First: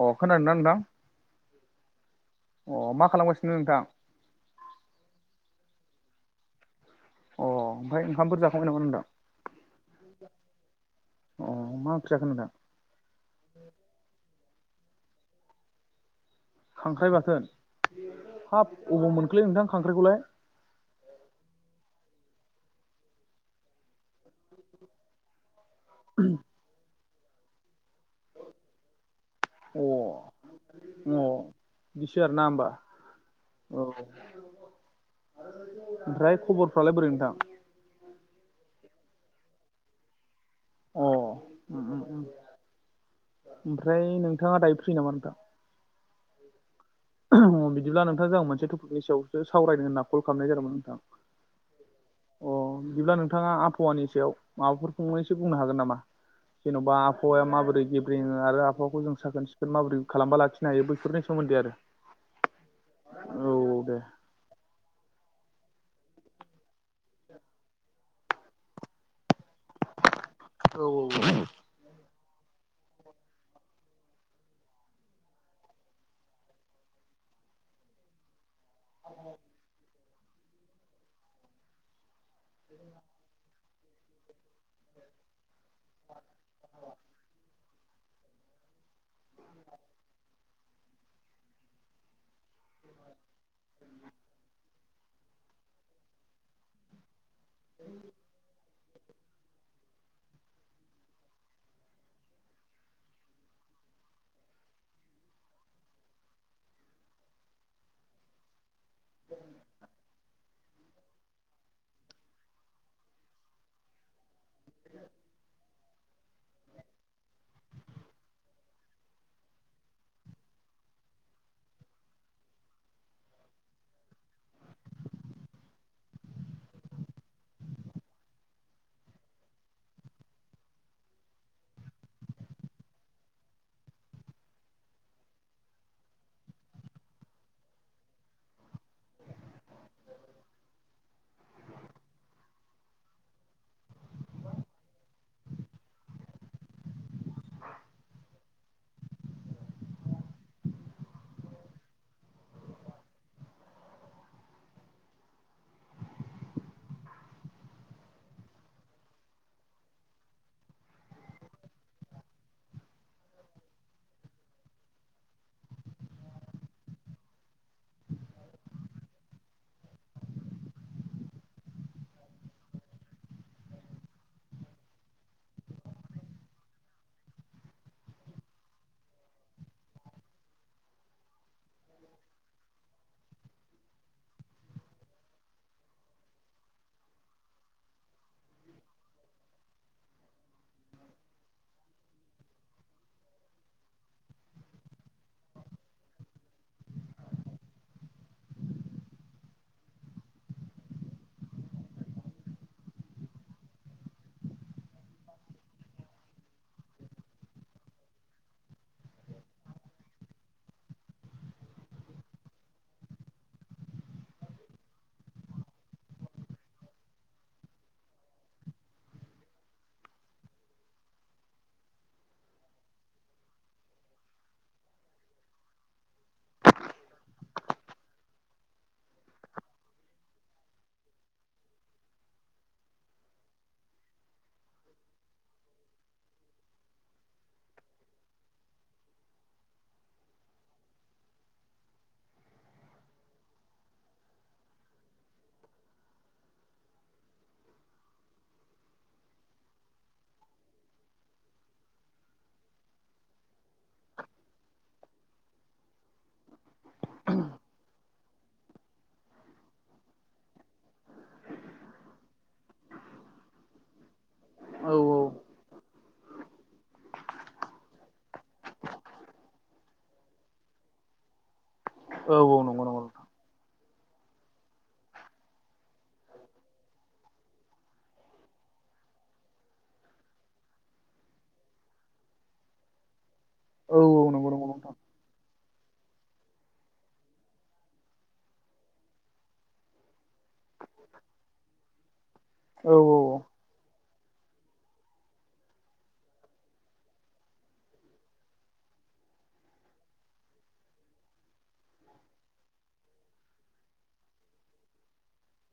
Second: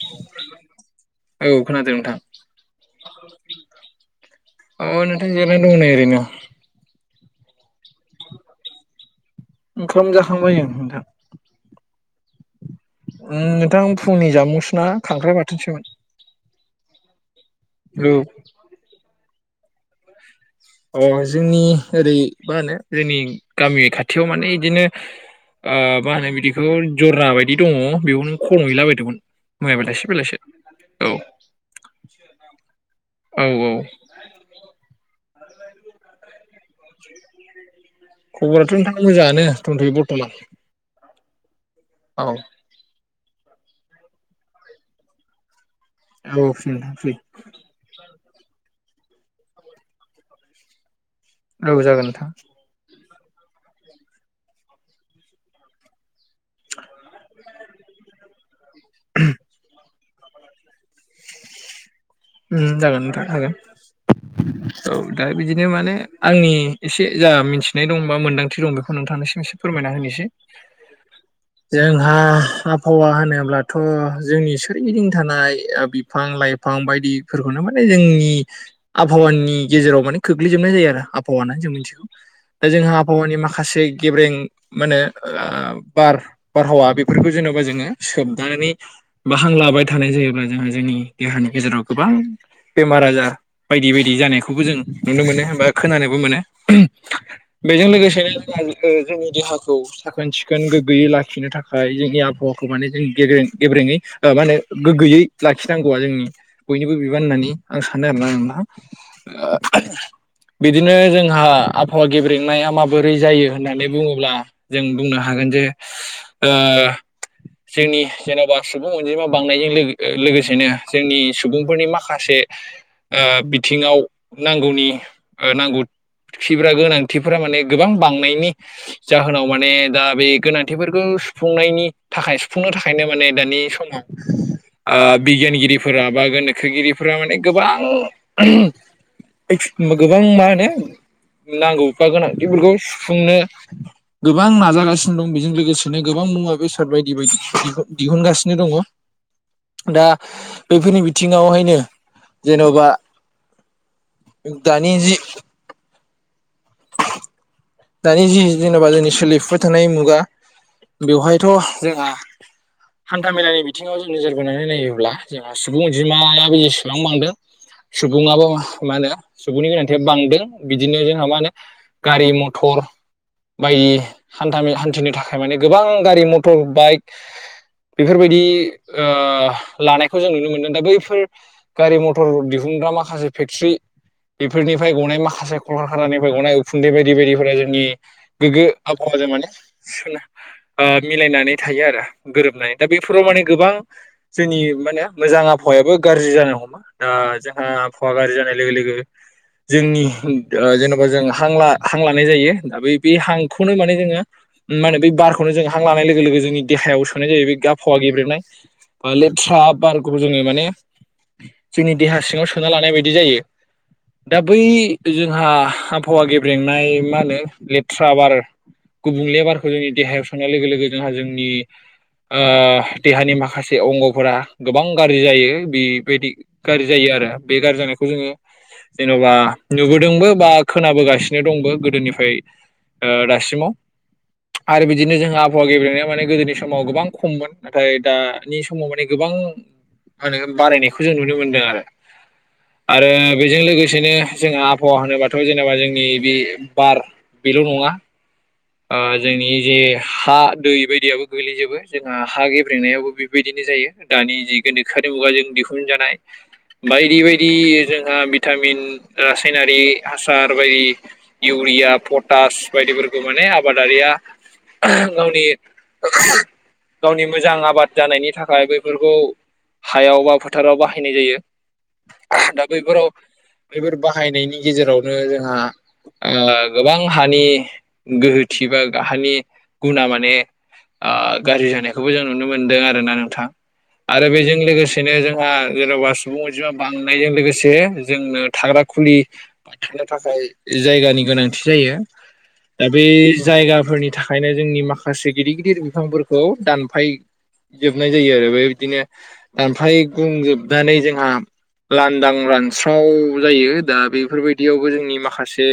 अ खोनादोंना नोंथां औ खोनादों नोंथां अ मा खालामगासिनो नोंथां औ नोंथां जिरायना दं नै ओरैनो अ ओमफ्राय ओंखामफोर जाखांबाय नामा नोंथां ओंखाम जाखांबाय आं नोंथां अ मा ओंख्रि जाखो नोंथां ओम नोंथां फुंनि जामुंसोना खांख्राइ बाथोनसोमोन खांख्राइ बाथोन हाब अबाव मोनखोलै नोंथां खांख्राइखौलाय अ जोंनि ओरै मा होनो जोंनि गामि खाथ थियाव माने इदिनो मा होनो बिदिखौ जरना बायदि दङ बेयाव नों खनहैलाबायदोंमोन मैया अ बेलासे बेलासे अ बिदिसो आरोना होमबा औ ओमफ्राय खबरफ्रालाय बोरै नोंथां खबराथ' नोंथां मोजाङानो दथ'यो बरतमान अ ओम ओम ओमफ्राय नोंथाङा दायो फ्रि नामा नोंथां औ फ्रि नोंथां फ्रि अ बिदिब्ला नोंथां जोंहा मोनसे थपिकनि सायावसो सावरायनो होन्ना कल खालामनाय जादोंमोन नोंथां औ जागोन नोंथां अ बिदिब्ला नोंथाङा आबहावानि सायाव माबाफोर फंनैसै बुंनो हागोन नामा जेन'बा आबहावाया माबोरै गेब्रेङो आरो आबाहावाखौ जों साखोन सिखोन माबोरै खालामबा लाखिनो हायो बैफोरनि सोमोन्दै आरो उम जागोन नोंथां औ हागोन औ दे औ दा बिदिनो माने आंनि एसे जा मिथिनाय दं बा मोन्दांथि दं बेखौ नोंथांनोसिम फोरमायना होनोसै औ औ औ जोंहा आबहावा होनोब्लाथ' जोंनि सोरगिदिं थानाय बिफां लाइफां बाय दिफोरखौनो माने जोंनि आबहावानि गेजेराव माने खोख्लैजोबनाय जायो आरो आबहावा होननानै जों मिथिगौ दा जोंहा आबहावानि माखासे गेब्रें मा होनो बार बारहावा बेफोरखौ जेन'बा जोङो सोबनानै बा हां लाबाय थानाय जायोब्ला जोंहा जोंनि देहानि गेजेराव गोबां बेमार आजार बायदि बायदि जानायखौबो जों नुनो मोनो होमबा खोनानोबो मोनो। बेजों लोगोसेनो जोंहा जोंनि देहाखौ सिखोन सिखोन गोग्गोयै लाखिनो थाखाय जोंनि आबहावाखौ माने जों गे गेब्रेङै ओ मा होनो गोग्गोयै लाखिनांगौआ जोंनि बयनिबो बिबान होननानै आं सानो आरोना नोंथां। बिदिनो जोंहा आबहावा गेब्रेंनाया माबोरै जायो होननानै बुङोब्ला जों बुंनो हागोन जे ओ जोंनि जेन'बा सुबुं अनजिमा बांनायजों लोगोसेनो जोंनि सुबुंफोरनि माखासे बिथिङाव नांगौनि नांगौ। खिब्रा गोनांथिफोरा माने गोबां बांनायनि जाहोनाव माने दा बे गोनांथिफोरखौ सुफुंनायनि थाखाय सुफुंनो थाखायनो माने दानि समाव [inaudible] बिगियानगिरिफोरा बा गोनोखोगिरिफोरा माने गोबां गोबां मा होनो नांगौ बा गोनांथिफोरखौ सु फुंनो गोबां नाजागासिनो दं बेजों लोगोसेनो गोबां मुवा बेसाद बायदि बायदि दिहुनगासिनो दङ। [inaudible] दा बेफोरनि बि थिङावहायनो जेन'बा दानि जि दानि जि जेनेबा जोंनि सोलिफुबुबाय थानाय मुगा बेवहायथ' जोंहा हान्था मेलानि बिथिङाव जों नोजोर बोनानै नायोब्ला जोंहा सुबुं अनजिमायाबो जेसेबां बांदों। सुबुङाबो मा होनो सुबुंनि गोनांथिया बांदों बिदिनो जोंहा मा होनो गारि मथर बाय हान्था मेला हान्थिनो थाखाय माने गोबां गारि मथर बाइक बेफोरबायदि लानायखौ जों नुनो मोनदों दा बैफोर गारि मथर दिहुनग्रा माखासे फेक्टसि बेफोरनिफ्राय गनाय माखासे कलकारखानानि [unintelligible] उखुन्दै बायदि बायदिफोरा जोंनि गोग्गो आबहावाजों माने सोला मिलायनानै थायो आरो गोरोबनाय दा बेफोराव माने गोबां जोंनि माहोनो मोजां आबहावायाबो गाज्रि जानो हमो दा जोंहा आबहावा गाज्रि जानाय लोगो लोगो जोंनि जेन बा जों हां ला हां लानाय जायो दा बे बे हांखौनो माने जोङो मा होनो बे बारखौनो जों हां लानाय लोगो लोगो जोंनि देहायाव सोनाय जायो बे आबहावा गेब्रेंनाय बा लेथ्रा बारखौबो जोङो माने जोंनि देहा सिङाव सोना लानाय बायदि जायो दा बै जोंहा आफहावा गेब्रेंनाय मा होनो लेथ्रा बार गुबुंले बारखौ जोंनि देहायाव सोनाय लोगो लोगो जोंहा जोंनि देहानि माखासे अंगफोरा गोबां गाज्रि जायो बेफोरबायदि गाज्रि जायो आरो बे गाज्रि जानायखौ जोङो जेन'बा नुबोदोंबो बा खोनाबोगासिनो दंबो गोदोनिफ्राय दासिमाव आरो बिदिनो जोंहा आबहावा गेब्रेंनाया माने गोदोनि समाव गोबां खममोन। नाथाय दानि समाव माने गोबां मा होनो बारायनायखौ जों नुनो मोनदों आरो। आरो बेजों लोगोसेनो जोङा आबहावा होनो बा थ' जेनेबा जोंनि बे बार बेल' नङा। जोंनि जे हा दै बायदियाबो गोल्लैजोबो जोंहा हा गेब्रेंनायाबो बेबायदिनो जायो। दानि जि गोनदोखोआरि मुगाजों दिहुनजानाय बायदि बायदि जोंहा भिटामिन रासायनारि हासार बायदि इउरिया पटास बायदिफोरखौ माने आबादारिया औ गावनि गावनि मोजां आबाद जानायनि थाखाय बेफोरखौ हायाव बा फोथाराव बाहायनाय जायो औ औ दा नंगौ नंगौ बैफोराव नोंथां बेफोर बाहायनायनि गेजेरावनो जोंहा गोबां हानि गोहोथि बा हानि गुना माने गाज्रि जानायखौबो जों नुनो मोनदों आरो ना नोंथां औ औ आरो नंगौ बेजों नंगौ नोंथां लोगोसेनो जोंहा जेन'बा सुबुं अनजिमा बांनायजों लोगोसे जोंनो थाग्रा खुलि थानो थाखाय जायगानि गोनांथि जायो दा औ बे औ जायगाफोरनि थाखायनो जोंनि माखासे गिदिर गिदिर बिफांफोरखौ दानफाय जोबनाय जायो आरो बेबायदिनो दानफाय गुंजोबनानै जोंहा लांदां रानस्राव जायो दा बेफोरबायदियावबो जोंनि माखासे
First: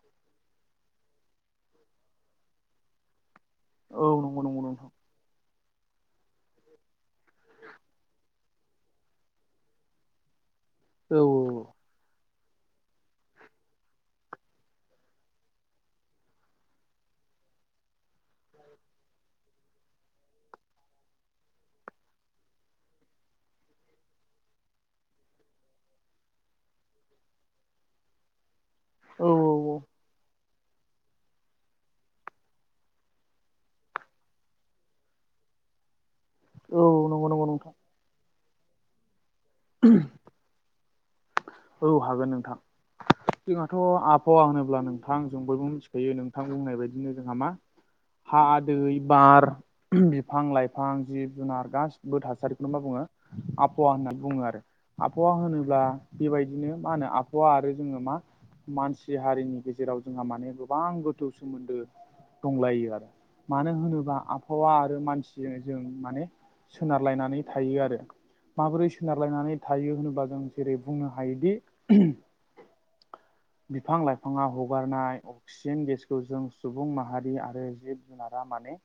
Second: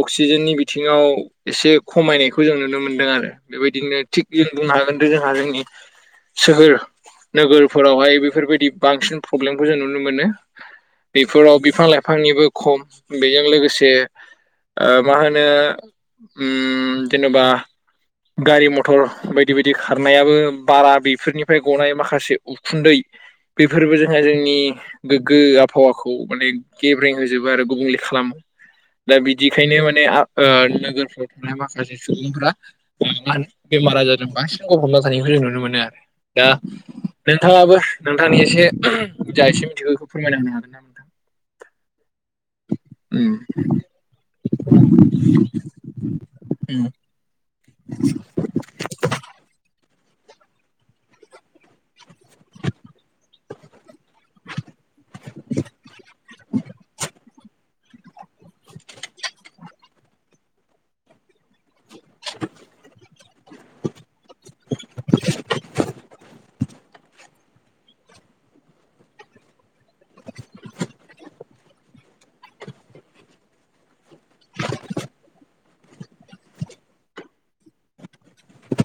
अक्सिजेननि बिथिङाव एसे खमायनायखौ जों नुनो मोनदों आरो बेबायदिनो औ थिग नंगौ जों नंगौ बुंनो नोंथां हागोन जोंहा जोंनि सोहोर नोगोरफोरावहाय बेफोरबायदि बांसिन प्रब्लेमखौ जों नुनो मोनो औ बेफोराव बिफां लाइफां बिफांनिबो खम बेजों लोगोसे मा होनो ओ जेनेबा गारि मथर बायदि बायदि खारनायाबो बारा बेफोरनिफ्राय गनाय माखासे उखुन्दै बेफोरबो जोंहा जोंनि गोग्गो आबहावाखौ माने गेब्रें होजोबो आरो गुबुंले खालामो दा औ बिदिखायनो माने नोगोरफ्राव थानाय माखासे सुबुंफ्रा बेमार आजारजों बांसिन गफबना थानायखौ जों नुनो मोनो आरो दा औ औ नंगौ नंगौ नोंथां नोंथाङाबो नोंथांनि एसे जा एसे मिथिगौ बेखौ फोरमायलांनो हागोन नामा औ हागोन नोंथां जोंहाथ' आबहावा होनोब्ला नोंथां जों बयबो मिथिखायो नोंथां बुंनाय नोंथां उम बायदिनो जोंहा मा हा दै बार बिफां लाइफां जिब जुनार गासिबो थासारिखौनो मा बुङो आब आबहावा होननानै बुङो आरो आबहावा होनोब्ला बेबायदिनो मा होनो आबहावा आरो जोङो मा मानसि हारिनि गेजेराव जों माने गोबां गोथौ सोमोन्दो दंलायो आरो मानो होनोबा आब आबहावा आरो मानसिजों जों माने सोनारलायनानै थायो आरो माबोरै सोनारलायनानै थायो होनोबा जों जेरै बुंनो हायोदि बिफां लाइफाङा हगारनाय अक्सिजेन गेसखौ जों सुबुं माहारि आरो जिब जुनारा माने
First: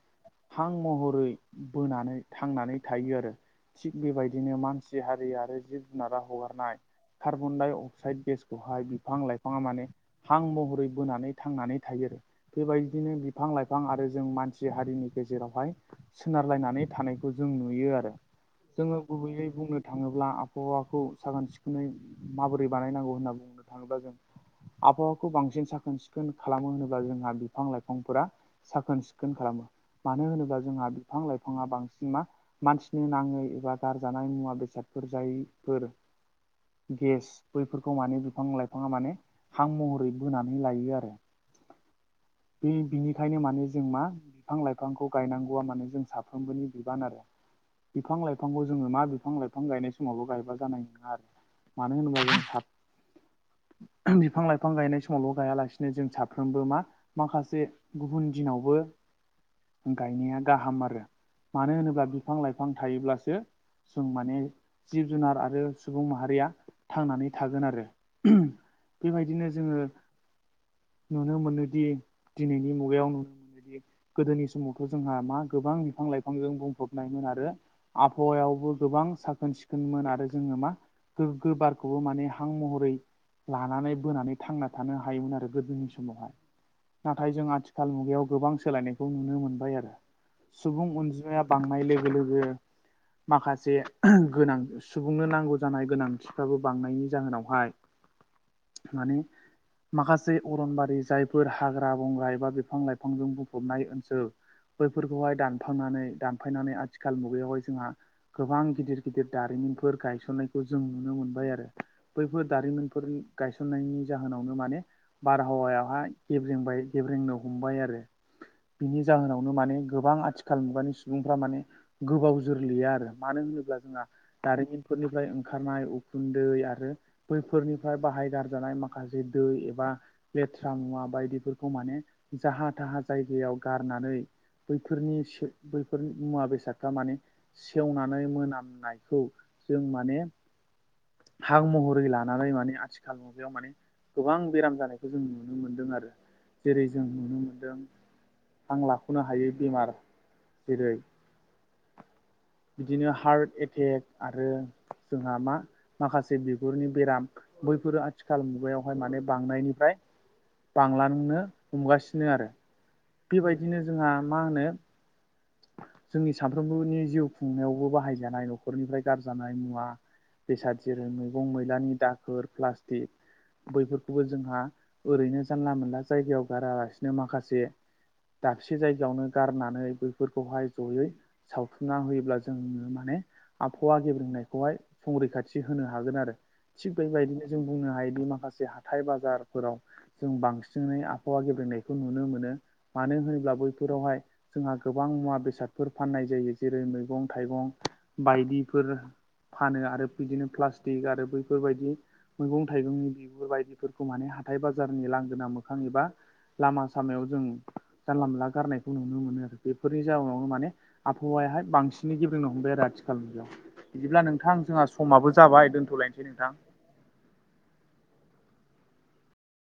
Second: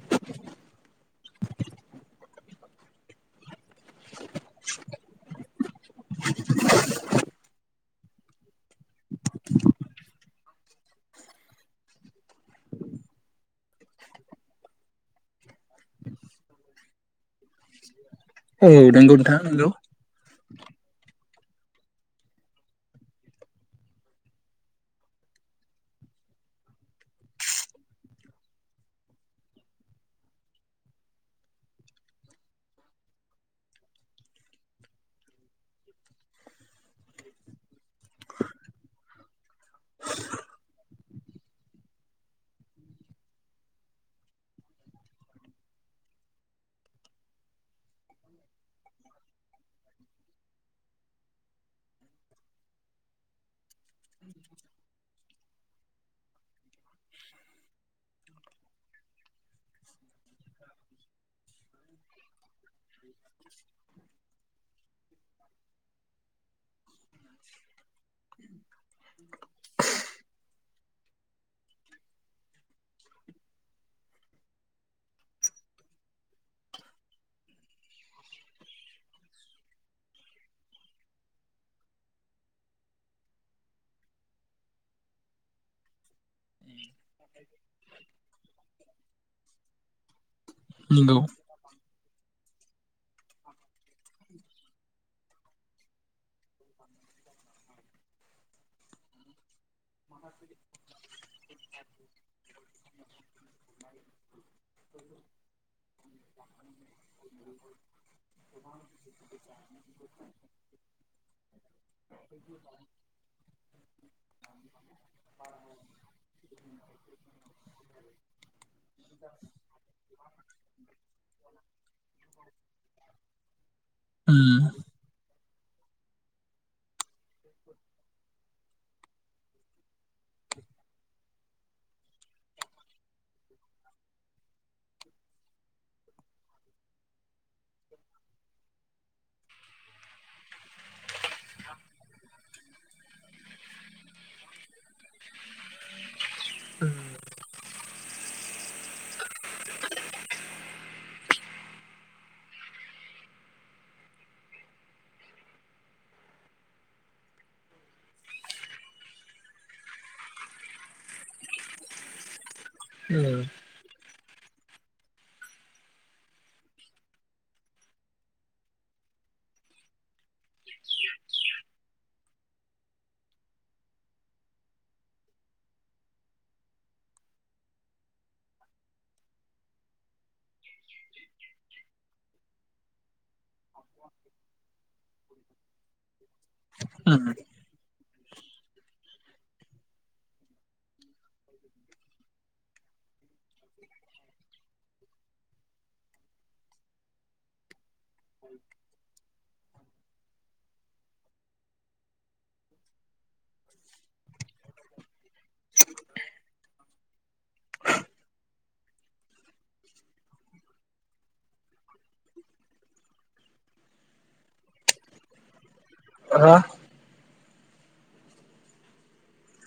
हां महरै बोनानै थांनानै थायो आरो थिग बेबायदिनो मानसि हारि आरो जिब जुनारा हगारनाय कार्बन डाइ अक्साइड गेसखौहाय बिफां लाइफाङा माने हां महरै बोनानै थांनानै थायो बेबायदिनो बिफां लाइफां आरो जों मानसि हारिनि गेजेरावहाय सोनारलायनानै थानायखौ जों नुयो आरो औ जोङो नंगौ नोंथां गुबैयै नंगौ बुंनो थाङोब्ला आबहावाखौ साखोन सिखोनै माबोरै बानायनांगौ होनना बुंनो थाङोब्ला जों आबहावाखौ बांसिन साखोन सिखोन खालामो होनोब्ला जोंहा बिफां लाइफांफोरा साखोन सिखोन खालामो मानो होनोब्ला जोंहा बिफां लाइफाङा बांसिन मा मानसिनि नाङै एबा गारजानाय मुवा बेसादफोर जायफोर गेस बैफोरखौ माने बिफां लाइफाङा माने हां महरै बोनानै लायो आरो बे बिनिखायनो माने जों मा बिफां लाइफांखौ गायनांगौआ मानो जों साफ्रोमबोनि बिबान आरो बिफां लाइफांखौ जोङो मा बिफां लाइफां गायनाय समावबो गायबा जानाय नङा आरो मानो होनोबा [unintelligible] बिफां लाइफां गायनाय समावल' गायालासिनो जों साफ्रोमबो मा? माखासे गुबुन दिनावबो गायनाया गाहाम आरो। मानो होनोब्ला बिफां लाइफां थायोब्लासो जों माने जिब जुनार आरो सुबुं माहारिया थांनानै थागोन आरो बेबायदिनो जोङो नुनो मोनोदि दिनैनि मुगायाव नुनो बेदि गोदोनि समावथ' जोंहा मा गोबां बिफां लाइफांजों बुंफबनायमोन आरो आबहावायावबो गोबां साखोन सिखोनमोन आरो जोङो मा? गोग्गो बारखौबो माने हां महरै लानानै बोनानै थांना थानो हायोमोन आरो गोदोनि समावहाय। नाथाय जों आथिखाल मुगायाव गोबां सोलायनायखौ नुनो मोनबाय आरो सुबुं नंगौ अनजिमाया बांनाय लोगो लोगो माखासे गोनां सुबुंनो नांगौ जानाय गोनांथिफ्राबो बांनायनि जाहोनावहाय माने माखासे अरनबारि जायफोर हाग्रा बंग्रा एबा बिफां लाइफांजों बुंफबनाय ओनसोल बैफोरखौहाय दानफांनानै दानफायनानै आथिखाल मुगायावहाय जोंहा गोबां गिदिर गिदिर दारिमिनफोर गायसननाय जों नुनो मोनबाय आरो बैफोर दारिमिनफोर गायसननायनि जाहोनावनो माने बारहावायावहा गेब्रेंबाय गेब्रेंनो हमबाय आरो। बिनि जाहोनावनो माने गोबां आथिखाल मुगानि सुबुंफ्रा माने गोबाव जोरलिया आरो मानो होनोब्ला जोंहा उम दारिमिनफोरनिफ्राय ओंखारनाय उखुन्दै आरो बैफोरनिफ्राय बाहायगारजानाय माखासे दै एबा लेथ्रा मुवा बायदिफोरखौ माने जाहा थाहा जायगायाव गारनानै बैफोरनि बैफोरनि मुवा बेसादफ्रा माने सेवनानै मोनामनायखौ जों माने हां महरै लानानै माने आथिखाल मुगायाव माने गोबां बेराम जानायखौ जों नुनो मोनदों आरो जेरै जों नुनो मोनदों हां लाख'नो हायै बेमार जेरै बिदिनो हार्ट एटेक आरो जोंहा मा? माखासे बिगुरनि बेराम बैफोरो आथिखाल मुगायावहाय माने बांनायनिफ्राय बांलांनो हमगासिनो आरो बेबायदिनो जोंहा मा होनो? जोंनि सानफ्रोमबोनि जिउ खुंनायावबो बाहायजानाय न'खरनिफ्राय गारजानाय मुवा बेसाद जेरै मैगं मैलानि दाखोर प्लास्टिक बैफोरखौबो जोंहा ओरैनो जानला मोनला जायगायाव गारालासिनो माखासे दाबसे जायगायावनो गारनानै बैफोरखौहाय जयै सावथुना होयोब्ला जों माने आबहावा गेब्रेंनायखौहाय संरैखाथि होनो हागोन आरो थिग उम बेबायदिनो जों बुंनो हायोदि माखासे हाथाय बाजारफोराव जों बांसिनै आबहावा गेब्लेनायखौ नुनो मोनो मानो होनोब्ला बैफोरावहाय जोंहा गोबां मुवा बेसादफोर फाननाय जायो जेरै मैगं थाइगं बायदिफोर फानो आरो बिदिनो प्लास्टिक आरो बैफोरबायदि मैगं थाइगंनि बिगुर बायदिफोरखौ माने हाथाइ बाजारनि लांगोना मोखां एबा लामा सामायाव जों जानला मानला गारनायखौ नुनो मोनो आरो। बेफोरनि जाउनावनो माने आबहावायाहाय बांसिनै गेब्रेंनो हमबाय आरो आथि खाल मुगायाव बिदिब्ला नोंथां जोंहा समाबो जाबाय दोन्थ'लायनोसै नोंथां। दा